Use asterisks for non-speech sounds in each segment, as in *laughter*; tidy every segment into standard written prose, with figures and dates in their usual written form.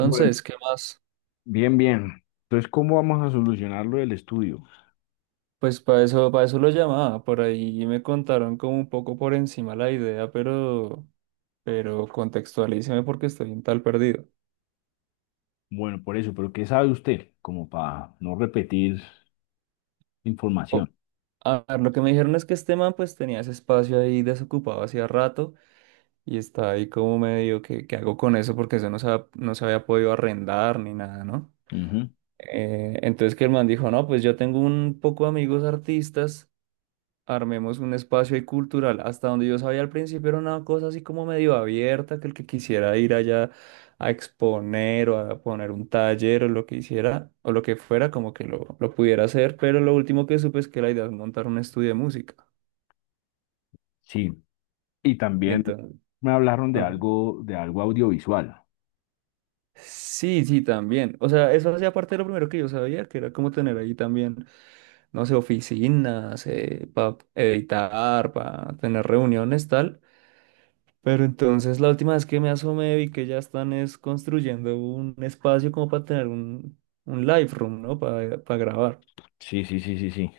Bueno, ¿qué más? bien, bien. Entonces, ¿cómo vamos a solucionar lo del estudio? Pues para eso lo llamaba, por ahí me contaron como un poco por encima la idea, pero contextualíceme porque estoy un tal perdido. Bueno, por eso, pero ¿qué sabe usted? Como para no repetir O- información. a ver, lo que me dijeron es que este man pues tenía ese espacio ahí desocupado hacía rato y está ahí como medio que, ¿qué hago con eso? Porque eso no se, no se había podido arrendar ni nada, ¿no? Ujú. Entonces que el man dijo, no, pues yo tengo un poco de amigos artistas. Armemos un espacio ahí cultural. Hasta donde yo sabía al principio era una cosa así como medio abierta, que el que quisiera ir allá a exponer o a poner un taller o lo que hiciera o lo que fuera, como que lo pudiera hacer. Pero lo último que supe es que la idea es montar un estudio de música. Sí. Y Y también entonces, me hablaron ah, de algo audiovisual. sí, sí, también. O sea, eso hacía parte de lo primero que yo sabía, que era como tener ahí también, no sé, oficinas, para editar, para tener reuniones, tal. Pero entonces la última vez que me asomé vi que ya están es construyendo un espacio como para tener un live room, ¿no? Para grabar. Sí, sí, sí, sí, sí.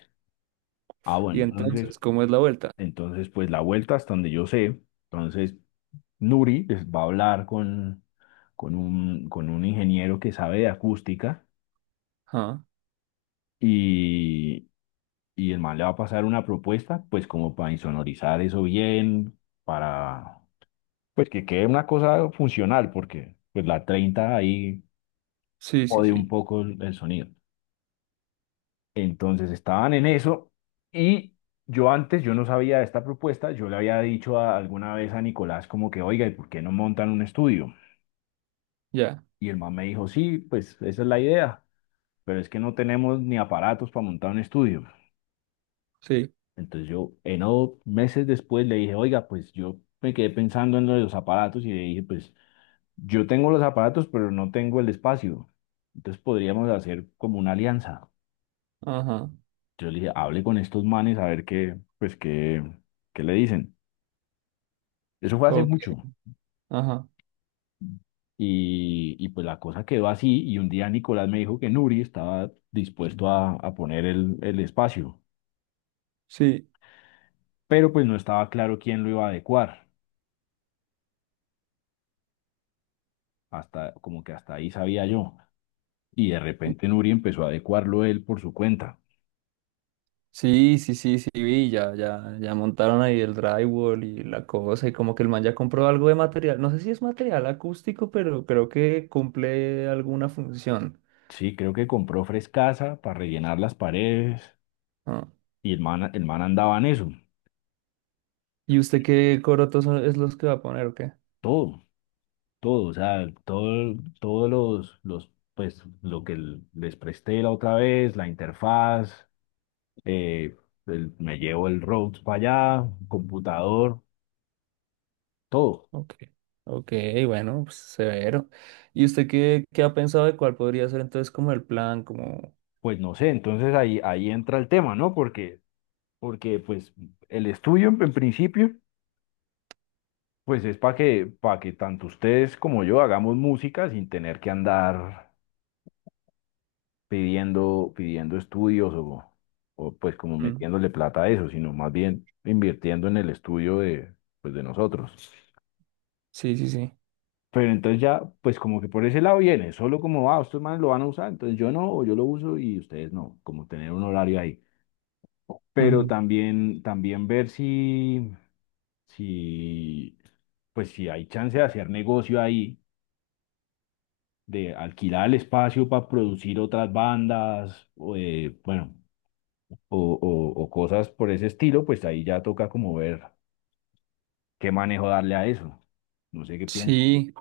Ah, bueno, Y entonces, entonces, ¿cómo es la vuelta? entonces, pues la vuelta hasta donde yo sé. Entonces, Nuri pues, va a hablar con un ingeniero que sabe de acústica Ajá. y y el man le va a pasar una propuesta, pues como para insonorizar eso bien, para pues que quede una cosa funcional, porque pues la 30 ahí Sí, sí, jode un sí. poco el sonido. Entonces estaban en eso y yo antes, yo no sabía de esta propuesta, yo le había dicho alguna vez a Nicolás como que, oiga, ¿y por qué no montan un estudio? Ya. Y el man me dijo, sí, pues esa es la idea, pero es que no tenemos ni aparatos para montar un estudio. Sí. Entonces yo, no, meses después le dije, oiga, pues yo me quedé pensando en lo de los aparatos y le dije, pues yo tengo los aparatos pero no tengo el espacio. Entonces podríamos hacer como una alianza. Ajá. Yo le dije, hable con estos manes a ver qué, pues qué, qué le dicen. Eso fue hace Ok. mucho. Ajá. Y pues la cosa quedó así y un día Nicolás me dijo que Nuri estaba dispuesto a poner el espacio, Sí. pero pues no estaba claro quién lo iba a adecuar. Hasta, como que hasta ahí sabía yo. Y de repente Nuri empezó a adecuarlo él por su cuenta. Sí, sí, sí, sí, vi, ya, ya, ya montaron ahí el drywall y la cosa, y como que el man ya compró algo de material, no sé si es material acústico, pero creo que cumple alguna función. Sí, creo que compró frescasa para rellenar las paredes Ah. y el man andaba en eso. ¿Y usted qué corotos es los que va a poner o qué? Todo, todo, o sea, todo, todos los, pues, lo que les presté la otra vez, la interfaz, eh, me llevo el Rhodes para allá, computador, todo. Ok, ok, bueno, pues, severo. ¿Y usted qué ha pensado de cuál podría ser entonces como el plan? Como... Pues no sé, entonces ahí, ahí entra el tema, ¿no? Porque, porque pues el estudio en principio pues es para que tanto ustedes como yo hagamos música sin tener que andar pidiendo, pidiendo estudios o pues como Mm. metiéndole plata a eso, sino más bien invirtiendo en el estudio de, pues de nosotros. Sí, sí, sí. Pero entonces ya, pues como que por ese lado viene, solo como, ah, estos manes lo van a usar, entonces yo no, o yo lo uso y ustedes no, como tener un horario ahí. Pero también, también ver si, si, pues si hay chance de hacer negocio ahí de alquilar el espacio para producir otras bandas, o, bueno, o, o cosas por ese estilo, pues ahí ya toca como ver qué manejo darle a eso. No sé qué piensa. Sí,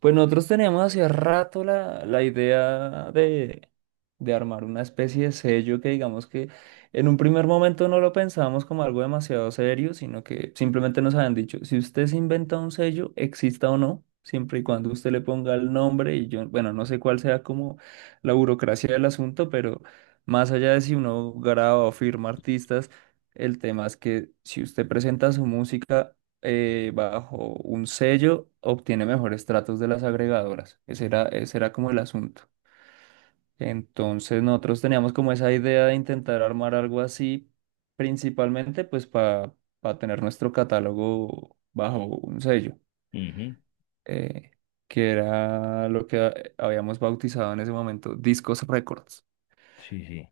pues nosotros teníamos hace rato la idea de armar una especie de sello que digamos que en un primer momento no lo pensábamos como algo demasiado serio, sino que simplemente nos habían dicho, si usted se inventa un sello, exista o no, siempre y cuando usted le ponga el nombre y yo, bueno, no sé cuál sea como la burocracia del asunto, pero más allá de si uno graba o firma artistas, el tema es que si usted presenta su música bajo un sello obtiene mejores tratos de las agregadoras. Ese era como el asunto. Entonces nosotros teníamos como esa idea de intentar armar algo así, principalmente pues para tener nuestro catálogo bajo un sello, Ujú. eh, que era lo que habíamos bautizado en ese momento, Discos Records. Sí, sí.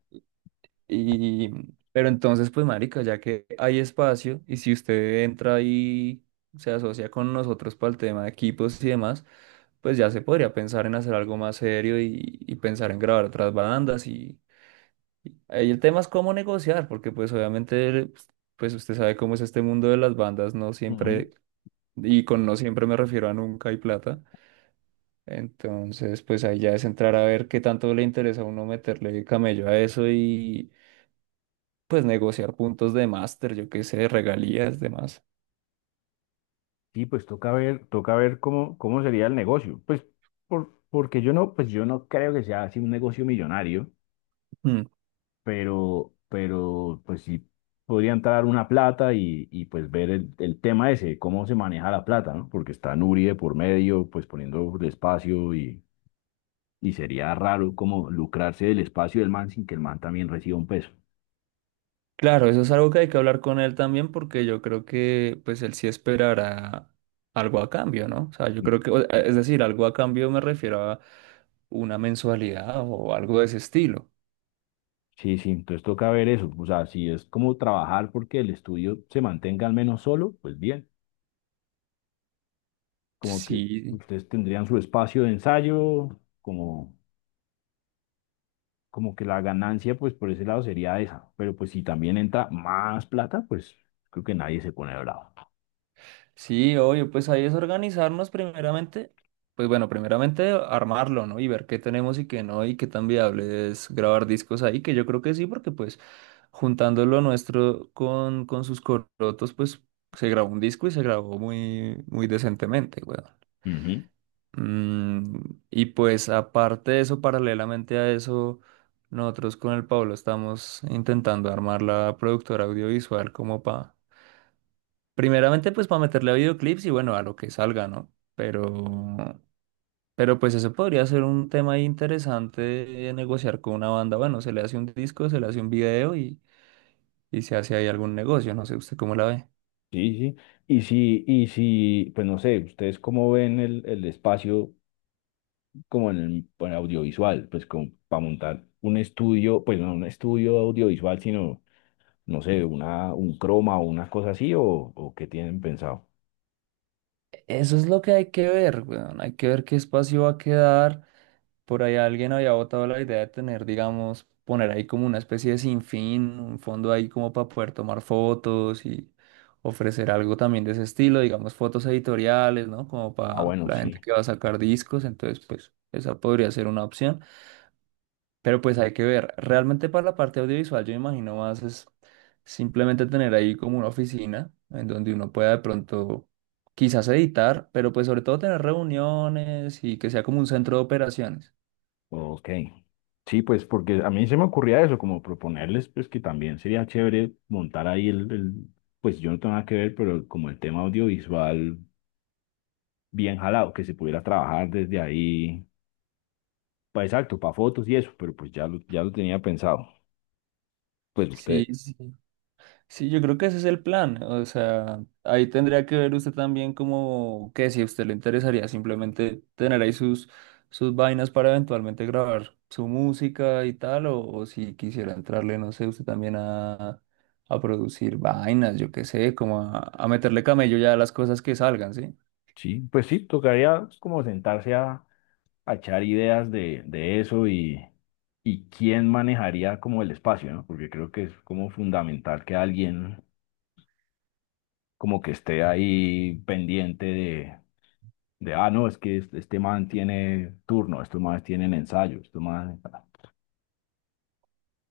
Y, pero entonces, pues, marica, ya que hay espacio y si usted entra y se asocia con nosotros para el tema de equipos y demás, pues ya se podría pensar en hacer algo más serio y pensar en grabar otras bandas. Y ahí el tema es cómo negociar, porque pues obviamente, pues usted sabe cómo es este mundo de las bandas, no Ujú. siempre, y con no siempre me refiero a nunca hay plata. Entonces, pues ahí ya es entrar a ver qué tanto le interesa a uno meterle camello a eso y pues negociar puntos de máster, yo qué sé, regalías, demás. Sí, pues toca ver cómo, cómo sería el negocio. Pues por, porque yo no, pues yo no creo que sea así un negocio millonario. Mm. Pero pues sí podría entrar una plata y pues ver el tema ese, cómo se maneja la plata, ¿no? Porque está Nuri de por medio, pues poniendo el espacio y sería raro como lucrarse del espacio del man sin que el man también reciba un peso. Claro, eso es algo que hay que hablar con él también porque yo creo que pues él sí esperará algo a cambio, ¿no? O sea, yo Sí, creo que, es decir, algo a cambio me refiero a una mensualidad o algo de ese estilo. sí, sí, entonces toca ver eso, o sea, si es como trabajar porque el estudio se mantenga al menos solo, pues bien, como que Sí. ustedes tendrían su espacio de ensayo, como como que la ganancia, pues por ese lado sería esa. Pero pues si también entra más plata, pues creo que nadie se pone bravo. Sí, obvio, pues ahí es organizarnos primeramente, pues bueno, primeramente armarlo, ¿no? Y ver qué tenemos y qué no, y qué tan viable es grabar discos ahí, que yo creo que sí, porque pues juntando lo nuestro con sus corotos, pues se grabó un disco y se grabó muy, muy decentemente, weón. Ujú. Mm, y pues aparte de eso, paralelamente a eso, nosotros con el Pablo estamos intentando armar la productora audiovisual como para primeramente, pues para meterle a videoclips y bueno, a lo que salga, ¿no? Pero pues eso podría ser un tema ahí interesante de negociar con una banda. Bueno, se le hace un disco, se le hace un video y se hace ahí algún negocio. No sé usted cómo la ve. Sí, sí. Y si, pues no sé, ustedes cómo ven el espacio como en el en audiovisual, pues como para montar un estudio, pues no un estudio audiovisual, sino, no sé, una, un croma o una cosa así, o qué tienen pensado. Eso es lo que hay que ver, weón. Hay que ver qué espacio va a quedar. Por ahí alguien había botado la idea de tener, digamos, poner ahí como una especie de sinfín, un fondo ahí como para poder tomar fotos y ofrecer algo también de ese estilo, digamos, fotos editoriales, ¿no? Como Ah, para bueno, la gente sí. que va a sacar discos, entonces pues esa podría ser una opción, pero pues hay que ver. Realmente para la parte audiovisual yo me imagino más es simplemente tener ahí como una oficina en donde uno pueda de pronto quizás editar, pero pues sobre todo tener reuniones y que sea como un centro de operaciones. Ok. Sí, pues porque a mí se me ocurría eso, como proponerles, pues que también sería chévere montar ahí el, pues yo no tengo nada que ver, pero como el tema audiovisual bien jalado, que se pudiera trabajar desde ahí, pa exacto, para fotos y eso, pero pues ya lo tenía pensado. Pues Sí, ustedes, sí, sí, yo creo que ese es el plan. O sea, ahí tendría que ver usted también como que si a usted le interesaría simplemente tener ahí sus, sus vainas para eventualmente grabar su música y tal, o si quisiera entrarle, no sé, usted también a producir vainas, yo qué sé, como a meterle camello ya a las cosas que salgan, ¿sí? sí, pues sí, tocaría como sentarse a echar ideas de eso y quién manejaría como el espacio, ¿no? Porque creo que es como fundamental que alguien como que esté ahí pendiente de ah, no, es que este man tiene turno, estos manes tienen ensayo, estos manes,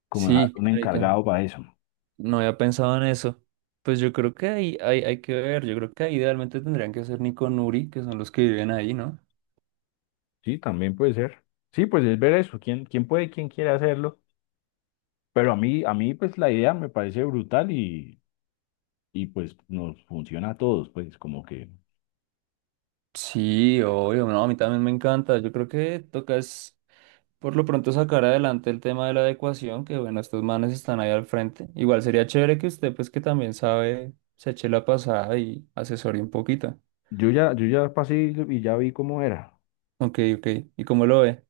como dejar Sí, un marica, encargado para eso. no había pensado en eso. Pues yo creo que ahí hay, hay que ver, yo creo que ahí idealmente tendrían que ser Nico Nuri, que son los que viven ahí, ¿no? Sí, también puede ser. Sí, pues es ver eso, quién, quién puede, quién quiere hacerlo. Pero a mí, pues la idea me parece brutal y pues nos funciona a todos, pues como que Sí, obvio, no, a mí también me encanta. Yo creo que toca es por lo pronto sacar adelante el tema de la adecuación, que bueno, estos manes están ahí al frente. Igual sería chévere que usted, pues que también sabe, se eche la pasada y asesore un poquito. yo ya, yo ya pasé y ya vi cómo era. Ok, ok. ¿Y cómo lo ve?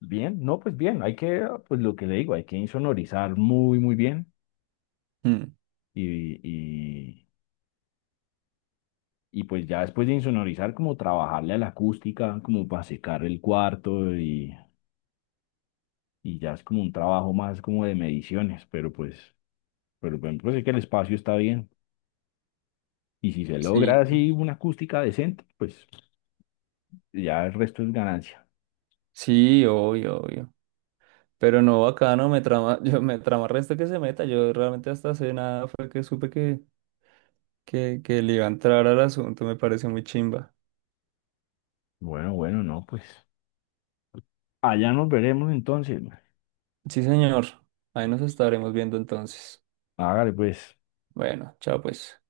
Bien, no, pues bien, hay que, pues lo que le digo, hay que insonorizar muy, muy bien Mm. y, y, y pues ya después de insonorizar, como trabajarle a la acústica, como para secar el cuarto y ya es como un trabajo más como de mediciones, pero pues, pero por ejemplo sé que el espacio está bien. Y si se logra Sí, así una acústica decente, pues ya el resto es ganancia. sí, obvio, obvio. Pero no, acá no me trama, *laughs* yo me trama resto que se meta. Yo realmente hasta hace nada fue que supe que le iba a entrar al asunto, me parece muy chimba. Bueno, bueno, no, pues allá nos veremos entonces. Sí, señor. Ahí nos estaremos viendo entonces. Hágale pues. Bueno, chao pues.